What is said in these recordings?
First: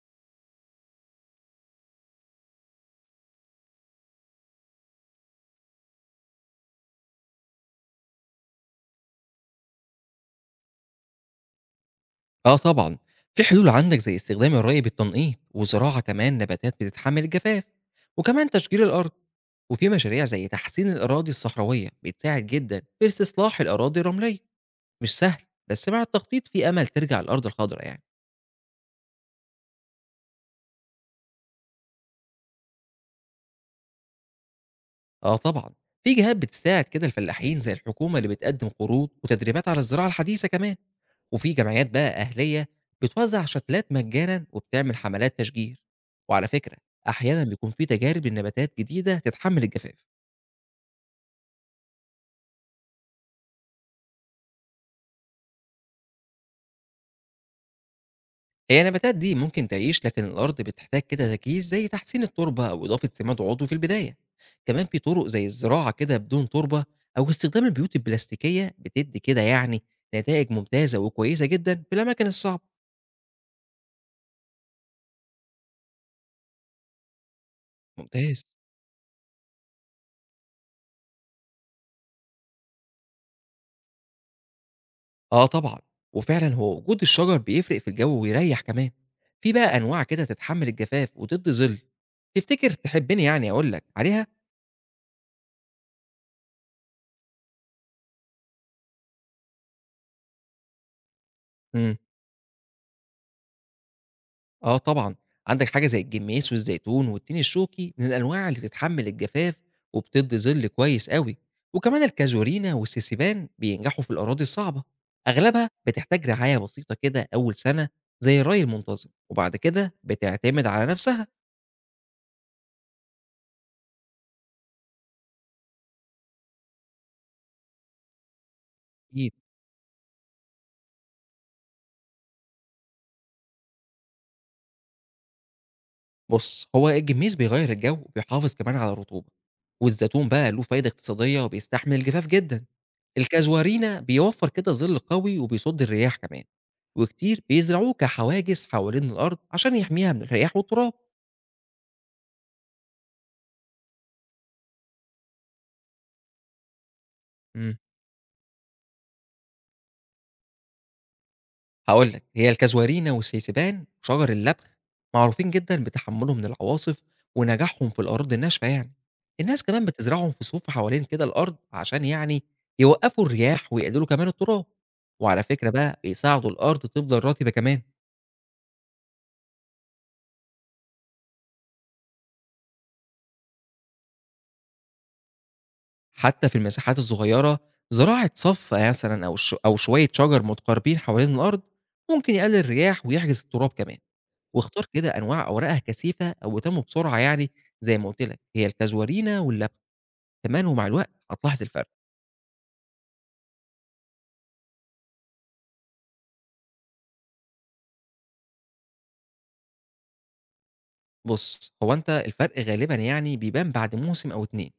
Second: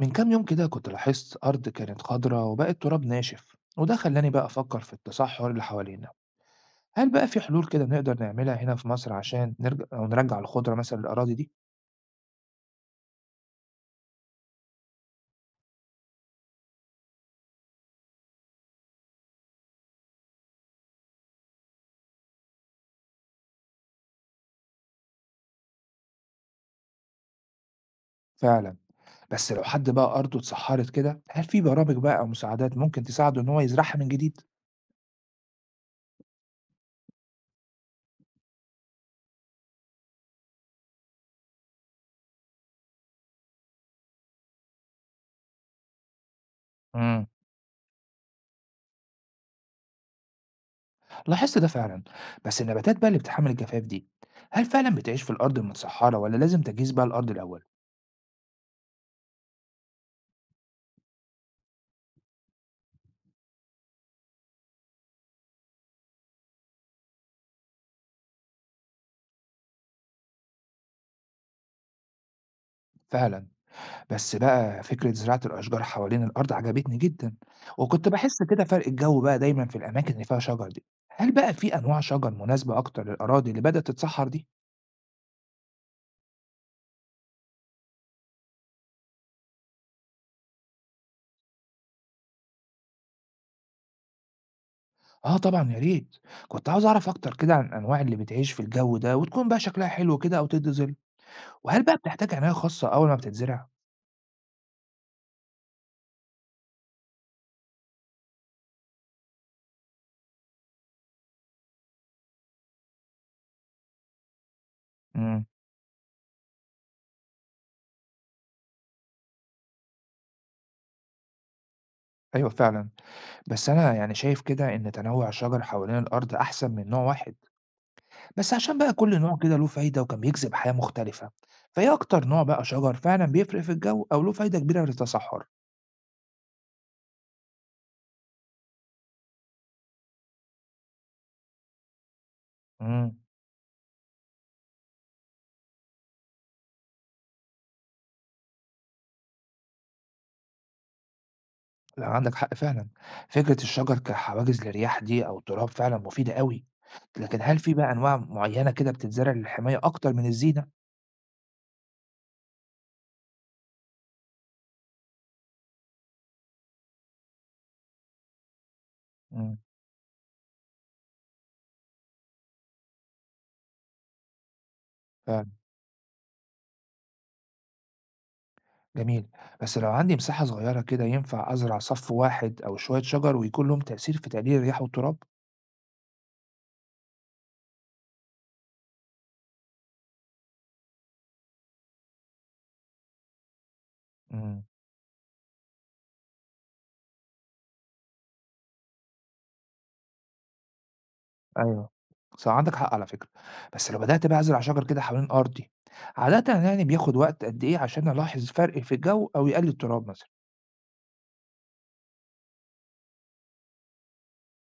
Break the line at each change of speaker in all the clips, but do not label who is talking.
من كام يوم كده كنت لاحظت أرض كانت خضرا وبقت تراب ناشف وده خلاني بقى أفكر في التصحر اللي حوالينا. هل بقى في حلول كده نقدر نعملها هنا في مصر عشان نرجع أو نرجع الخضرة مثلا للأراضي دي؟
آه طبعًا، في حلول عندك زي استخدام الري بالتنقيط، وزراعة كمان نباتات بتتحمل الجفاف، وكمان تشجير الأرض، وفي مشاريع زي تحسين الأراضي الصحراوية بتساعد جدًا في استصلاح الأراضي الرملية، مش سهل بس مع التخطيط في أمل ترجع الأرض الخضرا يعني.
فعلا. بس لو حد بقى أرضه اتسحرت كده هل في برامج بقى أو مساعدات ممكن تساعده إن هو يزرعها من جديد؟
آه طبعًا، في جهات بتساعد كده الفلاحين زي الحكومة اللي بتقدّم قروض وتدريبات على الزراعة الحديثة كمان، وفي جمعيات بقى أهلية بتوزّع شتلات مجانًا وبتعمل حملات تشجير، وعلى فكرة
امم.
أحيانًا بيكون في تجارب لنباتات جديدة تتحمل الجفاف،
لاحظت ده فعلا. بس النباتات بقى اللي بتحمل الجفاف دي هل فعلا بتعيش في الأرض المتسحرة ولا لازم تجهيز بقى الأرض الأول؟
هي النباتات دي ممكن تعيش لكن الأرض بتحتاج كده تجهيز زي تحسين التربة أو إضافة سماد عضوي في البداية، كمان في طرق زي الزراعة كده بدون تربة أو استخدام البيوت البلاستيكية بتدّي كده يعني نتايج ممتازة وكويسة جدًا في الأماكن الصعبة.
فعلا. بس بقى فكرة زراعة الأشجار حوالين الأرض عجبتني جدًا، وكنت باحس
ممتاز.
كده فرق الجو بقى دايمًا في الأماكن اللي فيها شجر دي، هل بقى في أنواع شجر مناسبة أكتر للأراضي اللي بدأت تتصحر دي؟
آه طبعًا، وفعلًا هو وجود الشجر بيفرق في الجو ويريّح كمان، في بقى أنواع كده تتحمّل الجفاف وتدّي ظِل، تفتكر تحبّني يعني أقول لك عليها؟
آه طبعًا يا ريت، كنت عاوز أعرف أكتر كده عن الأنواع اللي بتعيش في الجو ده وتكون بقى شكلها حلو كده أو تدي ظل، وهل بقى
إمم،
بتحتاج عناية خاصة أول ما بتتزرع؟
آه طبعًا، عندك حاجة زي الجميس والزيتون والتين الشوكي من الأنواع اللي بتتحمّل الجفاف وبتدّي ظِل كويس أوي، وكمان الكازورينا والسيسبان بينجحوا في الأراضي الصعبة،
إمم.
أغلبها بتحتاج رعاية بسيطة كده أول سنة زي الري المنتظم، وبعد كده بتعتمد على نفسها.
أيوه فعلًا، بس أنا يعني شايف كده إن تنوع الشجر حوالين الأرض أحسن من نوع واحد. بس عشان بقى كل نوع كده له فايدة وكان بيجذب حياة مختلفة، فإيه أكتر نوع بقى شجر فعلا بيفرق في الجو أو له فايدة كبيرة للتصحر؟
بُص، هو الجميز بيغيّر الجو وبيحافظ كمان على الرطوبة، والزيتون بقى له فايدة اقتصادية وبيستحمل الجفاف جدًا،
امم.
الكازوارينا بيوفّر كده ظِل قوي وبيصُد الرياح كمان، وكتير بيزرعوه كحواجز حوالين الأرض عشان يحميها من الرياح والتراب.
لا عندك حق فعلا. فكرة الشجر كحواجز للرياح دي أو التراب فعلا مفيدة قوي، لكن هل في
إمم.
بقى أنواع معينة كده بتتزرع للحماية أكتر من الزينة؟
هاقول لك، هي الكازوارينا والسيسبان وشجر اللبخ معروفين جدًا بتحمّلهم للعواصف ونجاحهم في الأراضي الناشفة يعني.
امم.
الناس كمان بتزرعهم في صفوف حوالين كده الأرض عشان يعني يوقّفوا الرياح ويقللوا كمان التراب. وعلى
فعلا.
فكرة بقى بيساعدوا الأرض تفضل رطبة كمان
جميل. بس لو عندي مساحة صغيرة كده ينفع أزرع صف واحد أو شوية شجر ويكون لهم تأثير في تقليل الرياح والتراب؟
حتى في المساحات الصغيرة، زراعة صف مثلًا أو شوية شجر متقاربين حوالين الأرض ممكن يقلل الرياح ويحجز التراب كمان.
امم.
واختار كده أنواع أوراقها كثيفة أو بتنمو بسرعة يعني زي ما قُلت لك، هي الكازوارينا واللبخ. كمان ومع الوقت هتلاحظ الفرق.
أيوه، صح عندك حق على فكرة، بس لو بدأت بقى أزرع شجر كده حوالين أرضي، عادةً يعني بياخد وقت قد إيه عشان ألاحظ فرق في الجو أو يقلل التراب مثلًا؟
بص هو انت الفرق غالبا يعني بيبان بعد موسم او اتنين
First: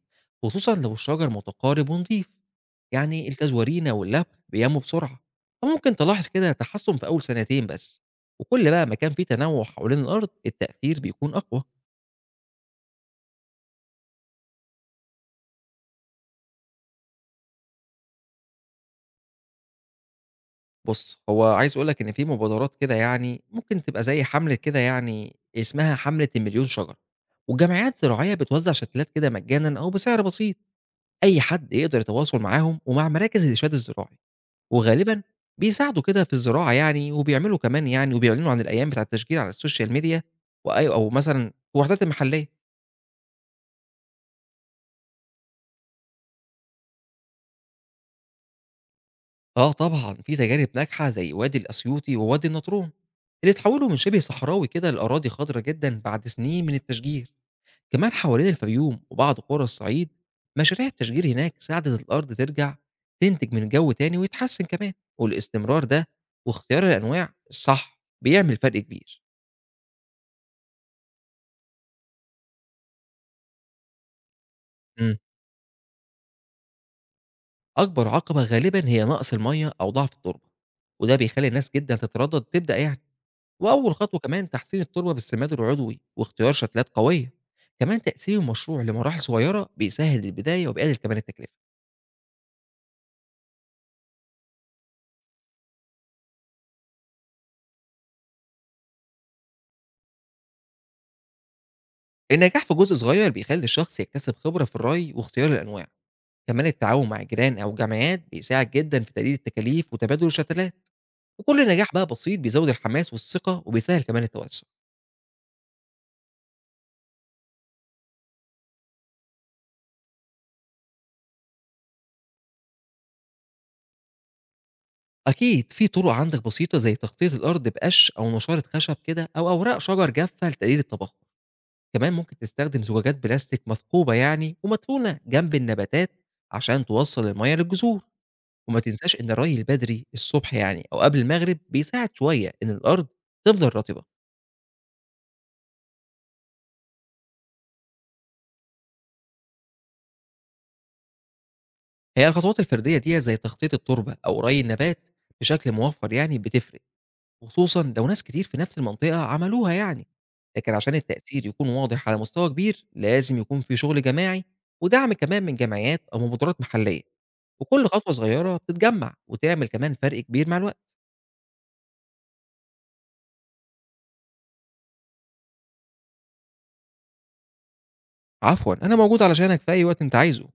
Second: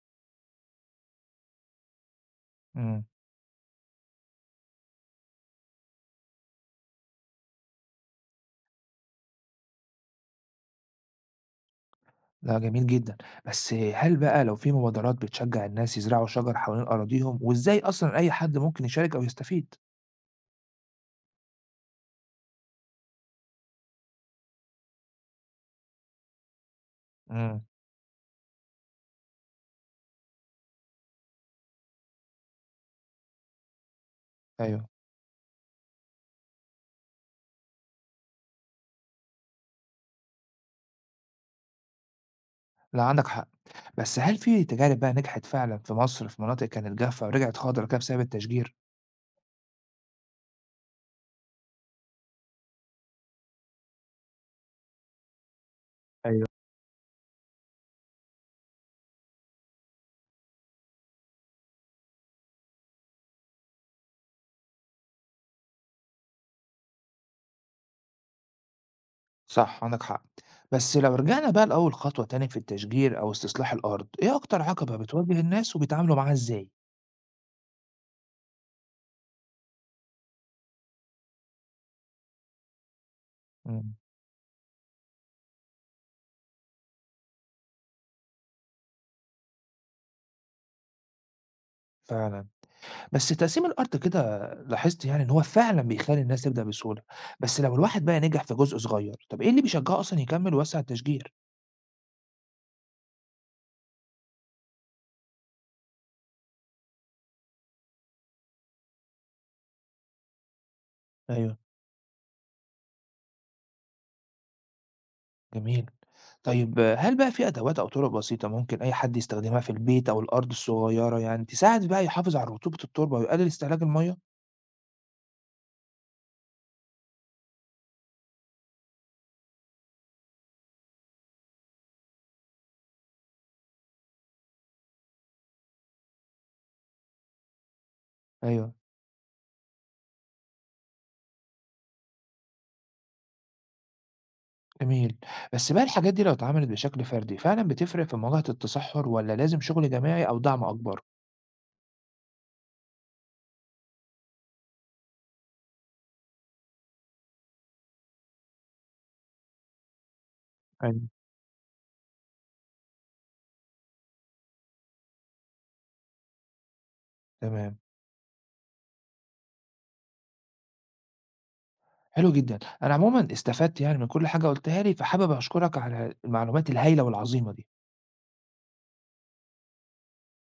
خصوصا لو الشجر متقارب ونظيف.
إمم.
يعني الكزورينا واللب بينمو بسرعه، فممكن تلاحظ كده تحسن في اول سنتين بس، وكل بقى ما كان في تنوع حوالين الارض التاثير بيكون اقوى.
لأ جميل جدًا، بس هل بقى لو في مبادرات بتشجع الناس يزرعوا شجر حوالين أراضيهم، وإزاي أصلًا أي حد ممكن يشارك أو يستفيد؟
بص هو عايز اقول لك ان في مبادرات كده يعني ممكن تبقى زي حمله كده يعني اسمها حمله المليون شجره،
إمم.
وجمعيات زراعيه بتوزع شتلات كده مجانا او بسعر بسيط. اي حد يقدر يتواصل معاهم ومع مراكز الارشاد الزراعي
أيوه.
وغالبًا بيساعدوا كده في الزراعة يعني، وبيعملوا كمان يعني وبيعلنوا عن الأيام بتاعة التشجير على السوشيال ميديا وأيوه أو مثلًا الوحدات المحلية.
لأ عندك حق، بس هل في تجارب بقى نجحت فعلًا في مصر في مناطق كانت جافة ورجعت خضرا كده بسبب التشجير؟
آه طبعًا، في تجارب ناجحة زي وادي الأسيوطي ووادي النطرون، اللي اتحولوا من شبه صحراوي كده لأراضي خضرا جدًا بعد
أيوه.
سنين من التشجير. كمان حوالين الفيوم وبعض قرى الصعيد، مشاريع التشجير هناك ساعدت الأرض ترجع تنتج من جو تاني ويتحسن كمان، والاستمرار ده واختيار الأنواع الصح بيعمل فرق كبير.
صح عندك حق. بس لو رجعنا بقى لأول خطوة تاني في التشجير أو استصلاح الأرض إيه أكتر عقبة
إمم.
بتواجه الناس وبيتعاملوا معاها إزاي؟
أكبر عقبة غالبًا هي نقص المَيّة أو ضعف التربة، وده بيخلّي ناس جدًا تتردد تبدأ يعني، وأول
مم.
خطوة كمان تحسين التربة بالسماد العضوي واختيار شتلات قوية، كمان تقسيم المشروع لمراحل صغيرة بيسهّل البداية وبيقلل كمان التكلفة.
فعلا. بس تقسيم الأرض كده لاحظت يعني إن هو فعلا بيخلي الناس تبدأ بسهولة. بس لو الواحد بقى نجح في جزء صغير طب إيه اللي بيشجعه أصلا يكمل ويوسع التشجير؟
النجاح في جزء صغير بيخلّي الشخص يكتسب خبرة في الري واختيار الأنواع، كمان التعاون مع الجيران أو جمعيات بيساعد جدًا في تقليل التكاليف وتبادل الشتلات،
ايوه.
وكل نجاح بقى بسيط بيزود الحماس والثقة وبيسهّل كمان التوسع.
جميل. طيب آه، هل بقى في أدوات أو طرق بسيطة ممكن أي حد يستخدمها في البيت أو الأرض الصغيرة يعني تساعد بقى يحافظ على رطوبة التربة ويقلل استهلاك المية؟
أكيد في طرق عندك بسيطة زي تغطية الأرض بقش أو نشارة خشب كده أو أوراق شجر جافة لتقليل التبخر، كمان ممكن تستخدم زجاجات بلاستيك مثقوبة يعني ومدفونة جنب النباتات عشان توصل المياه للجذور،
ايوه.
وما تنساش إن الري البدري الصبح يعني أو قبل المغرب بيساعد شوية إن الأرض تفضل رطبة.
جميل. بس بقى الحاجات دي لو اتعملت بشكل فردي، فعلًا بتفرق في مواجهة التصحُّر والّا لازم شغل جماعي أو دعم أكبر؟
هي الخطوات الفردية دي زي تخطيط التربة أو ري النبات بشكل موفر يعني بتفرق. وخصوصًا لو ناس كتير في نفس المنطقة عملوها يعني، لكن عشان
حلو.
التأثير يكون واضح على مستوى كبير لازم يكون في شغل جماعي ودعم كمان من جمعيات أو مبادرات محلية،
تمام.
وكل خطوة صغيرة بتتجمع وتعمل كمان فرق كبير مع الوقت.
حلو جدًا. أنا عمومًا استفدت يعني من كل حاجة قُلتها لي، فحابب أشكرك على المعلومات الهايلة والعظيمة دي.
عفوًا، أنا موجود علشانك في أي وقت أنت عايزه.